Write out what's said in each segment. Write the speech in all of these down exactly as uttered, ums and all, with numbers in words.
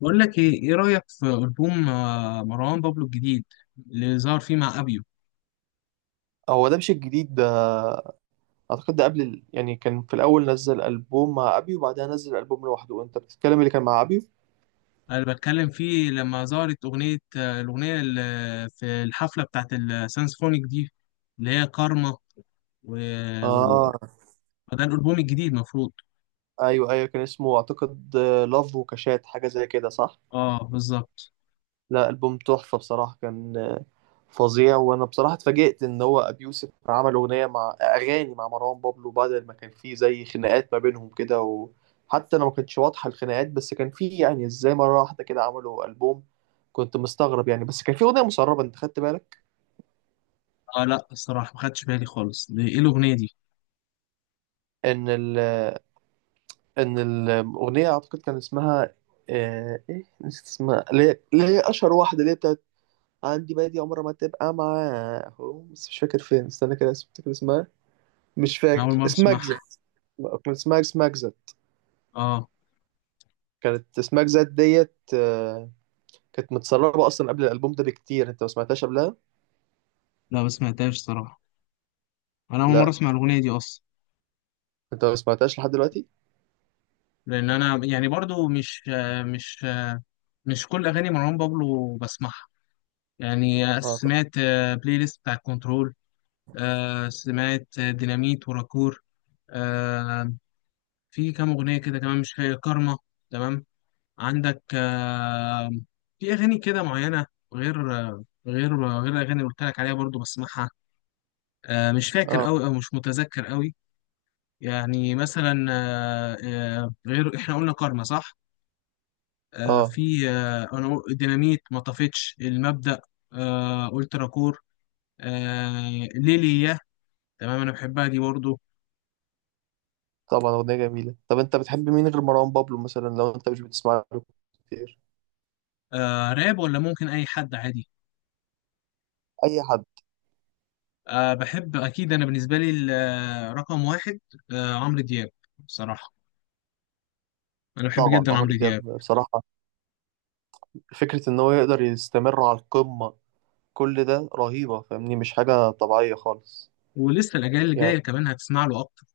بقول لك ايه ايه رايك في البوم آه، مروان بابلو الجديد اللي ظهر فيه مع ابيو. هو ده مش الجديد ده. اعتقد ده قبل ال... يعني كان في الاول نزل البوم مع ابيو وبعدها نزل البوم لوحده. انت بتتكلم اللي كان مع ابيو. انا بتكلم فيه لما ظهرت اغنيه، آه، الاغنيه اللي في الحفله بتاعت السانسفونيك دي، اللي هي كارما و... وال... اه، ده الالبوم الجديد مفروض. ايوه ايوه كان اسمه اعتقد لاف وكاشات، حاجه زي كده، صح؟ اه بالظبط. لا، البوم تحفه بصراحه، كان آه، فظيع. وانا بصراحه اتفاجئت ان هو ابي يوسف عمل اغنيه مع، اغاني مع مروان بابلو، بعد ما كان في زي خناقات ما بينهم كده. وحتى انا ما كانتش واضحه الخناقات، بس كان في يعني، ازاي مره واحده كده عملوا البوم؟ كنت مستغرب يعني. بس كان في اغنيه مسربه، انت خدت بالك؟ اه لا، الصراحه ما خدتش بالي خالص، دي ايه الاغنيه دي؟ ان ال ان الاغنيه اعتقد كان اسمها آه، ايه، نسيت اسمها، اللي هي اللي هي اشهر واحده، اللي هي بتاعت عندي بادي عمرها ما تبقى معاهم. بس مش فاكر فين. استنى كده، اسم- فاكر اسمها. مش انا اول فاكر مره اسمها. اجزت، اسمعها. كان اسمها اسمها اجزت. اه كانت اسمها اجزت ديت، آه، كانت متسربه اصلا قبل الالبوم ده بكتير. انت ما سمعتهاش قبلها؟ لا، ما سمعتهاش صراحه، انا اول مره لا، اسمع الاغنيه دي اصلا. انت ما سمعتهاش لحد دلوقتي. لان انا يعني برضو مش آه، مش آه، مش كل اغاني مروان بابلو بسمعها. يعني آه، اه، طب. سمعت آه، بلاي ليست بتاع كنترول. آه، سمعت آه، ديناميت وراكور. آه، في كام أغنية كده كمان مش فاكر، كارما، تمام، عندك آه، في أغاني كده معينة، غير آه، غير غير الأغاني اللي قلت لك عليها برضو بسمعها، آه، مش فاكر اه. أوي أو مش متذكر أوي. يعني مثلا، آه، آه، غير، إحنا قلنا كارما صح؟ آه، اه، في آه، أنا قل- ديناميت ما طفتش المبدأ. آه، قلت راكور، آه، ليلي. تمام، انا بحبها دي برضه. طبعا اغنيه جميله. طب انت بتحب مين غير مروان بابلو مثلا، لو انت مش بتسمع له كتير؟ آه، راب ولا ممكن اي حد عادي. اي حد. آه بحب اكيد، انا بالنسبه لي ال- آه، رقم واحد، آه عمرو دياب، بصراحه انا بحب طبعا جدا عمرو عمرو دياب دياب. بصراحة، فكرة إن هو يقدر يستمر على القمة كل ده رهيبة. فاهمني؟ مش حاجة طبيعية خالص. ولسه الاجيال اللي يعني جايه كمان هتسمع له اكتر.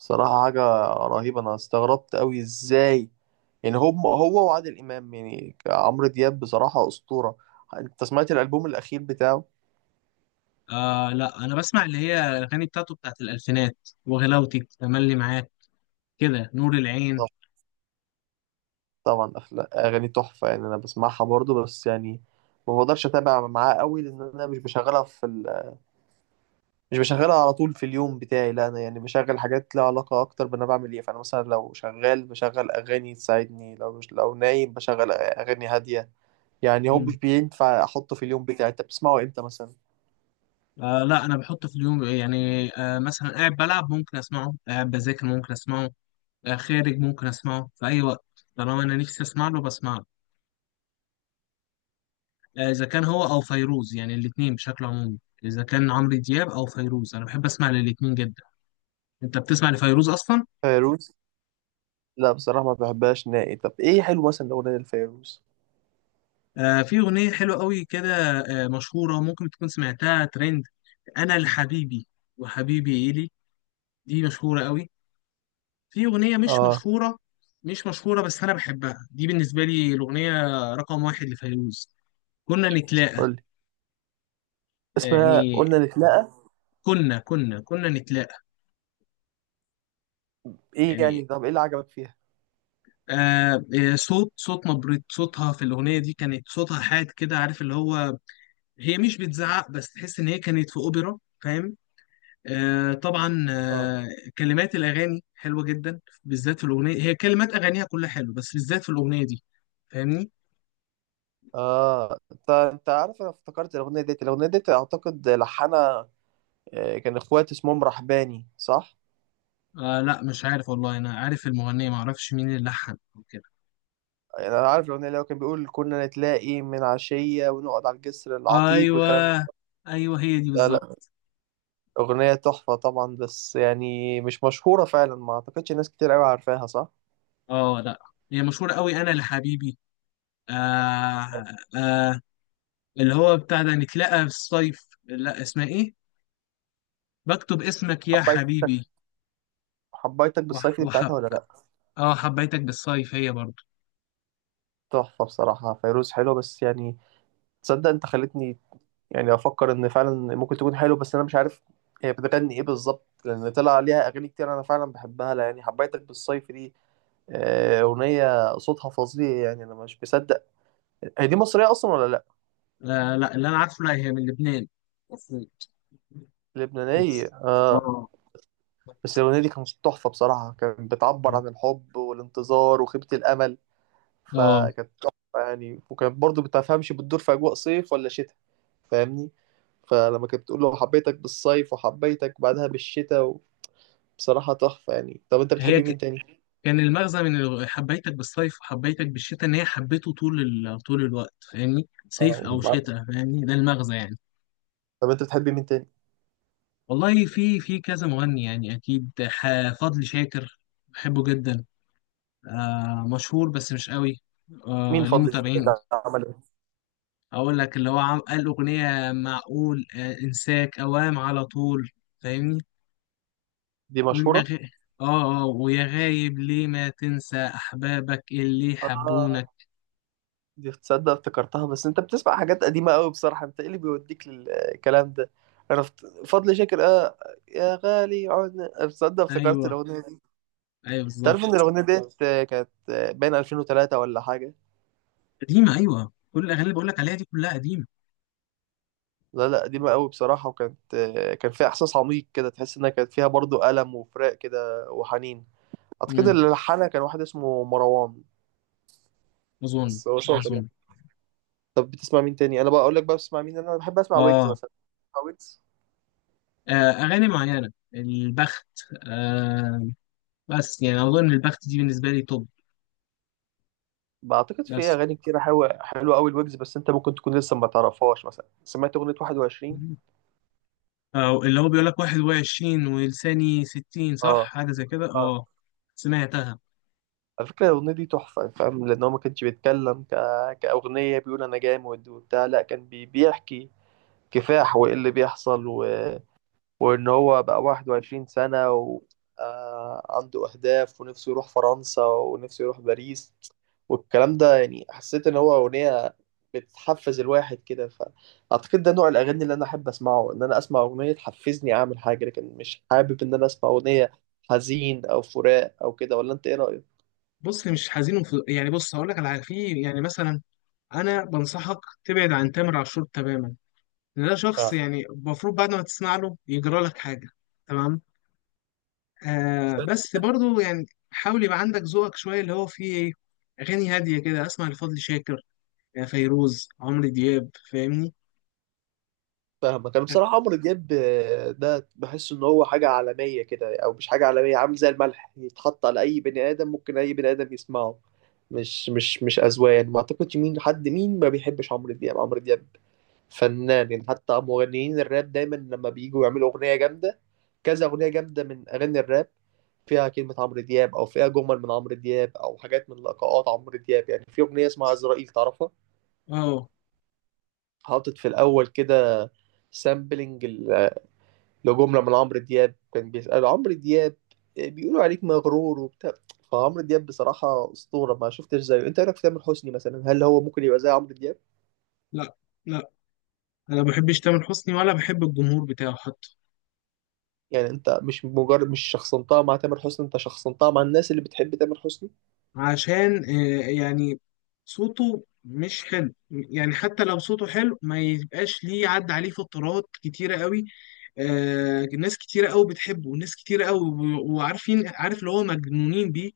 بصراحة حاجة رهيبة. أنا استغربت أوي إزاي يعني هم، هو وعادل إمام. يعني عمرو دياب بصراحة أسطورة. أنت سمعت الألبوم الأخير بتاعه؟ آه لا، انا بسمع اللي هي الاغاني بتاعته بتاعت الالفينات، وغلاوتي، تملي معاك، كده، نور العين. طب- طبعا أفلا- أغاني تحفة يعني. أنا بسمعها برضو بس يعني ما بقدرش أتابع معاه أوي، لأن أنا مش بشغلها في مش بشغلها على طول في اليوم بتاعي. لا انا يعني بشغل حاجات لها علاقة اكتر بانا بعمل ايه. فانا مثلا لو شغال بشغل اغاني تساعدني، لو مش لو نايم بشغل اغاني هادية. يعني هو مش مم. بينفع احطه في اليوم بتاعي. انت بتسمعه امتى مثلا؟ آه لا، انا بحط في اليوم يعني آه مثلا قاعد بلعب ممكن اسمعه، قاعد بذاكر ممكن اسمعه، آه خارج ممكن اسمعه، في اي وقت طالما انا نفسي اسمع له بسمعه. آه، اذا كان هو او فيروز، يعني الاثنين بشكل عمومي، اذا كان عمرو دياب او فيروز انا بحب اسمع للاثنين جدا. انت بتسمع لفيروز اصلا؟ فيروز؟ لا بصراحة ما بحبهاش نائي. طب ايه حلو مثلا لو اغنية الفيروز؟ آه، في اغنيه حلوه قوي كده، آه مشهوره، ممكن تكون سمعتها، ترند: انا لحبيبي وحبيبي الي، دي مشهوره قوي. في اغنيه مش اه. مشهوره، مش مشهوره بس انا بحبها، دي بالنسبه لي الاغنيه رقم واحد لفيروز: كنا نتلاقى. قولي. اسمها يعني قلنا نتلاقى. كنا كنا كنا نتلاقى. ايه يعني يعني؟ طب ايه اللي عجبك فيها؟ آه، آه، صوت صوت نبرة صوتها في الأغنية دي كانت، صوتها حاد كده، عارف، اللي هو هي مش بتزعق بس تحس إن هي كانت في أوبرا، فاهم؟ آه طبعا اه. آه، كلمات الأغاني حلوة جدا، بالذات في الأغنية، هي كلمات أغانيها كلها حلوة بس بالذات في الأغنية دي، فاهمني؟ اه، انت انت عارف، انا افتكرت الاغنية ديت. الاغنية ديت اعتقد لحنها آه، كان اخوات اسمهم رحباني، صح؟ آه لا مش عارف والله، أنا عارف المغنية معرفش مين اللي لحن أو كده. يعني انا عارف الاغنيه اللي هو كان بيقول كنا نتلاقي من عشيه ونقعد على الجسر العتيق والكلام ده. أيوه، أيوه هي دي لا لا، بالظبط. اغنيه تحفه طبعا، بس يعني مش مشهوره فعلا، ما اعتقدش ناس كتير قوي عارفاها، صح؟ اه لا، هي مشهورة قوي، أنا لحبيبي. آه، آه، اللي هو بتاع ده نتلاقى في الصيف، لا اسمها ايه، بكتب اسمك يا حبيت، حبيبي. حبيتك وح... بالصيف دي وح... بتاعتها ولا لا؟ اه، حبيتك بالصيف هي برضو. تحفه بصراحه، فيروز حلوه بس يعني، تصدق انت خلتني يعني افكر ان فعلا ممكن تكون حلوه؟ بس انا مش عارف هي بتغني ايه بالظبط، لان طلع عليها اغاني كتير. انا فعلا بحبها. لا يعني حبيتك بالصيف دي، آه، اغنيه صوتها فظيع يعني، انا مش مصدق. هي دي مصريه اصلا ولا لا؟ آه لا، اللي انا عارفه لا، هي من لبنان. لبنانية، اه. اه. بس الأغنية دي كانت تحفة بصراحة، كانت بتعبر عن الحب والانتظار وخيبة الأمل. اه، فكانت تحفة يعني، وكانت برضو بتفهمش بتدور في أجواء صيف ولا شتاء. فاهمني؟ فلما كانت بتقول له حبيتك بالصيف وحبيتك بعدها بالشتاء، بصراحة تحفة يعني. طب أنت هي بتحبي ك... مين تاني؟ كان المغزى من ال- حبيتك بالصيف وحبيتك بالشتاء ان هي حبيته طول، ال... طول الوقت، فاهمني، صيف او آه، شتاء، فاهمني، ده المغزى يعني. طب أنت بتحبي مين تاني؟ والله في في كذا مغني يعني، اكيد، ح... فضل شاكر، بحبه جدا. آه مشهور بس مش قوي، آه مين ليه فضل الشتاء متابعين. ده عمل إيه؟ اقول لك اللي هو عم قال اغنيه معقول، آه انساك اوام على طول، فاهمني. دي ويا غ... اه، اه، ويا غايب ليه ما تنسى احبابك اللي مشهورة؟ حبونك. دي تصدق افتكرتها. بس انت بتسمع حاجات قديمة قوي بصراحة، انت ايه اللي بيوديك للكلام ده؟ انا فت- فضل شاكر، اه. يا غالي عنا، تصدق افتكرت ايوه، الاغنية دي. ايوه تعرف ان بالظبط. الاغنية ديت آه، كانت آه، بين ألفين وتلاتة ولا حاجة. قديمه، ايوه كل الاغاني اللي بقول لك عليها دي كلها قديمه. لا لا، قديمة قوي بصراحة. وكانت آه، كان فيها احساس عميق كده، تحس انها كانت فيها برضو ألم وفراق كده وحنين. اعتقد امم اللي لحنها كان واحد اسمه مروان، اظن. بس هو شاطر يعني. اظن. طب بتسمع مين تاني؟ انا بقى اقول لك بقى بتسمع مين. انا بحب اسمع ويجز اه. مثلا. بتسمع ويجز؟ آه، اغاني معينه، البخت، آه، بس يعني اظن البخت دي بالنسبه لي توب. بعتقد في بس اغاني كتير حلوه، حلوه قوي الويجز. بس انت ممكن تكون لسه ما تعرفهاش. مثلا سمعت اغنيه واحد وعشرين؟ آه، اللي هو بيقول لك واحد وعشرين ولساني ستين، صح، اه. حاجة زي كده. اه، اه سمعتها. على فكره الاغنيه دي تحفه، فاهم؟ لان هو ما كانش بيتكلم ك... كاغنيه بيقول انا جامد وبتاع. لا، كان بي... بيحكي كفاح وايه اللي بيحصل و... وإن هو بقى 21 سنة وعنده أهداف، ونفسه يروح فرنسا، ونفسه يروح باريس، والكلام ده. يعني حسيت إن هو أغنية بتحفز الواحد كده. فأعتقد ده نوع الأغاني اللي أنا أحب أسمعه، إن أنا أسمع أغنية تحفزني أعمل حاجة. لكن مش حابب إن أنا أسمع أغنية حزين أو فراق أو كده. ولا أنت إيه رأيك؟ بص مش حزين وف... يعني بص هقول لك على حاجة. في يعني مثلا، انا بنصحك تبعد عن تامر عاشور تماما، لأن ده شخص آه. يعني المفروض بعد ما تسمع له يجرى لك حاجة. تمام. آه بس برضو يعني حاول يبقى عندك ذوقك شوية، اللي هو فيه ايه، اغاني هادية كده، اسمع لفضل شاكر، آه، فيروز، عمرو دياب، فاهمني. فاهمك. انا بصراحه عمرو دياب، آه، ده بحس ان هو حاجه عالميه كده، او مش حاجه عالميه، عامل زي الملح يتحط على اي بني ادم، ممكن اي بني ادم يسمعه. مش مش مش اذواق يعني، ما اعتقدش مين حد مين ما بيحبش عمرو دياب. عمرو دياب فنان يعني. حتى مغنيين الراب دايما لما بييجوا يعملوا اغنيه جامده، كذا اغنيه جامده من اغاني الراب فيها كلمه عمرو دياب، او فيها جمل من عمرو دياب، او حاجات من لقاءات عمرو دياب. يعني في اغنيه اسمها عزرائيل، تعرفها؟ اه حاطط في الاول كده سامبلنج لجملة من عمرو دياب، كان بيسأله عمرو دياب، آه، بيقولوا عليك مغرور وبتاع. فعمرو دياب بصراحة أسطورة، ما شفتش زيه. أنت إيه رأيك في تامر حسني مثلا، هل هو ممكن يبقى زي عمرو دياب؟ لا، لا انا ما بحبش تامر حسني ولا بحب الجمهور بتاعه حتى. يعني أنت مش مجرد، مش شخصنتها مع تامر حسني، أنت شخصنتها مع الناس اللي بتحب تامر حسني. عشان آه، يعني صوته مش حلو، يعني حتى لو صوته حلو ما يبقاش ليه، عدى عليه فترات كتيرة قوي. آه، ناس كتيرة قوي بتحبه وناس كتيرة قوي و- وعارفين، عارف اللي هو مجنونين بيه،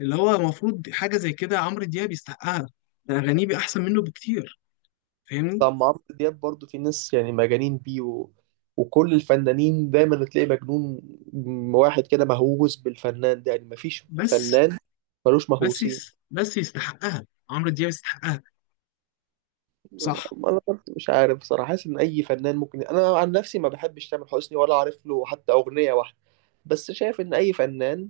اللي هو المفروض حاجة زي كده عمرو دياب يستحقها. ده أغانيه بقى أحسن منه بكتير، فاهمني. طب مع عمرو دياب برضو في ناس يعني مجانين بيه و... وكل الفنانين دايما تلاقي مجنون واحد كده مهووس بالفنان ده. يعني مفيش بس فنان ملوش بس مهووسين. يس- بس يستحقها عمرو دياب يستحقها. صح. انا برضه مش عارف بصراحه، حاسس ان اي فنان ممكن، انا عن نفسي ما بحبش تامر حسني ولا عارف له حتى اغنيه واحده، بس شايف ان اي فنان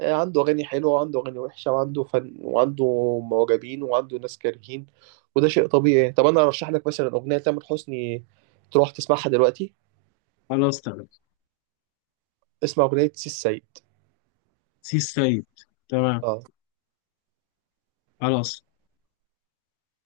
آه، عنده اغاني حلوه وعنده اغاني وحشه، وعنده فن وعنده معجبين وعنده ناس كارهين، وده شيء طبيعي. طب انا ارشح لك مثلا اغنيه تامر حسني تروح تسمعها دلوقتي، خلاص تمام. اسمها اغنيه سي السيد. سي السيد، تمام، اه. خلاص.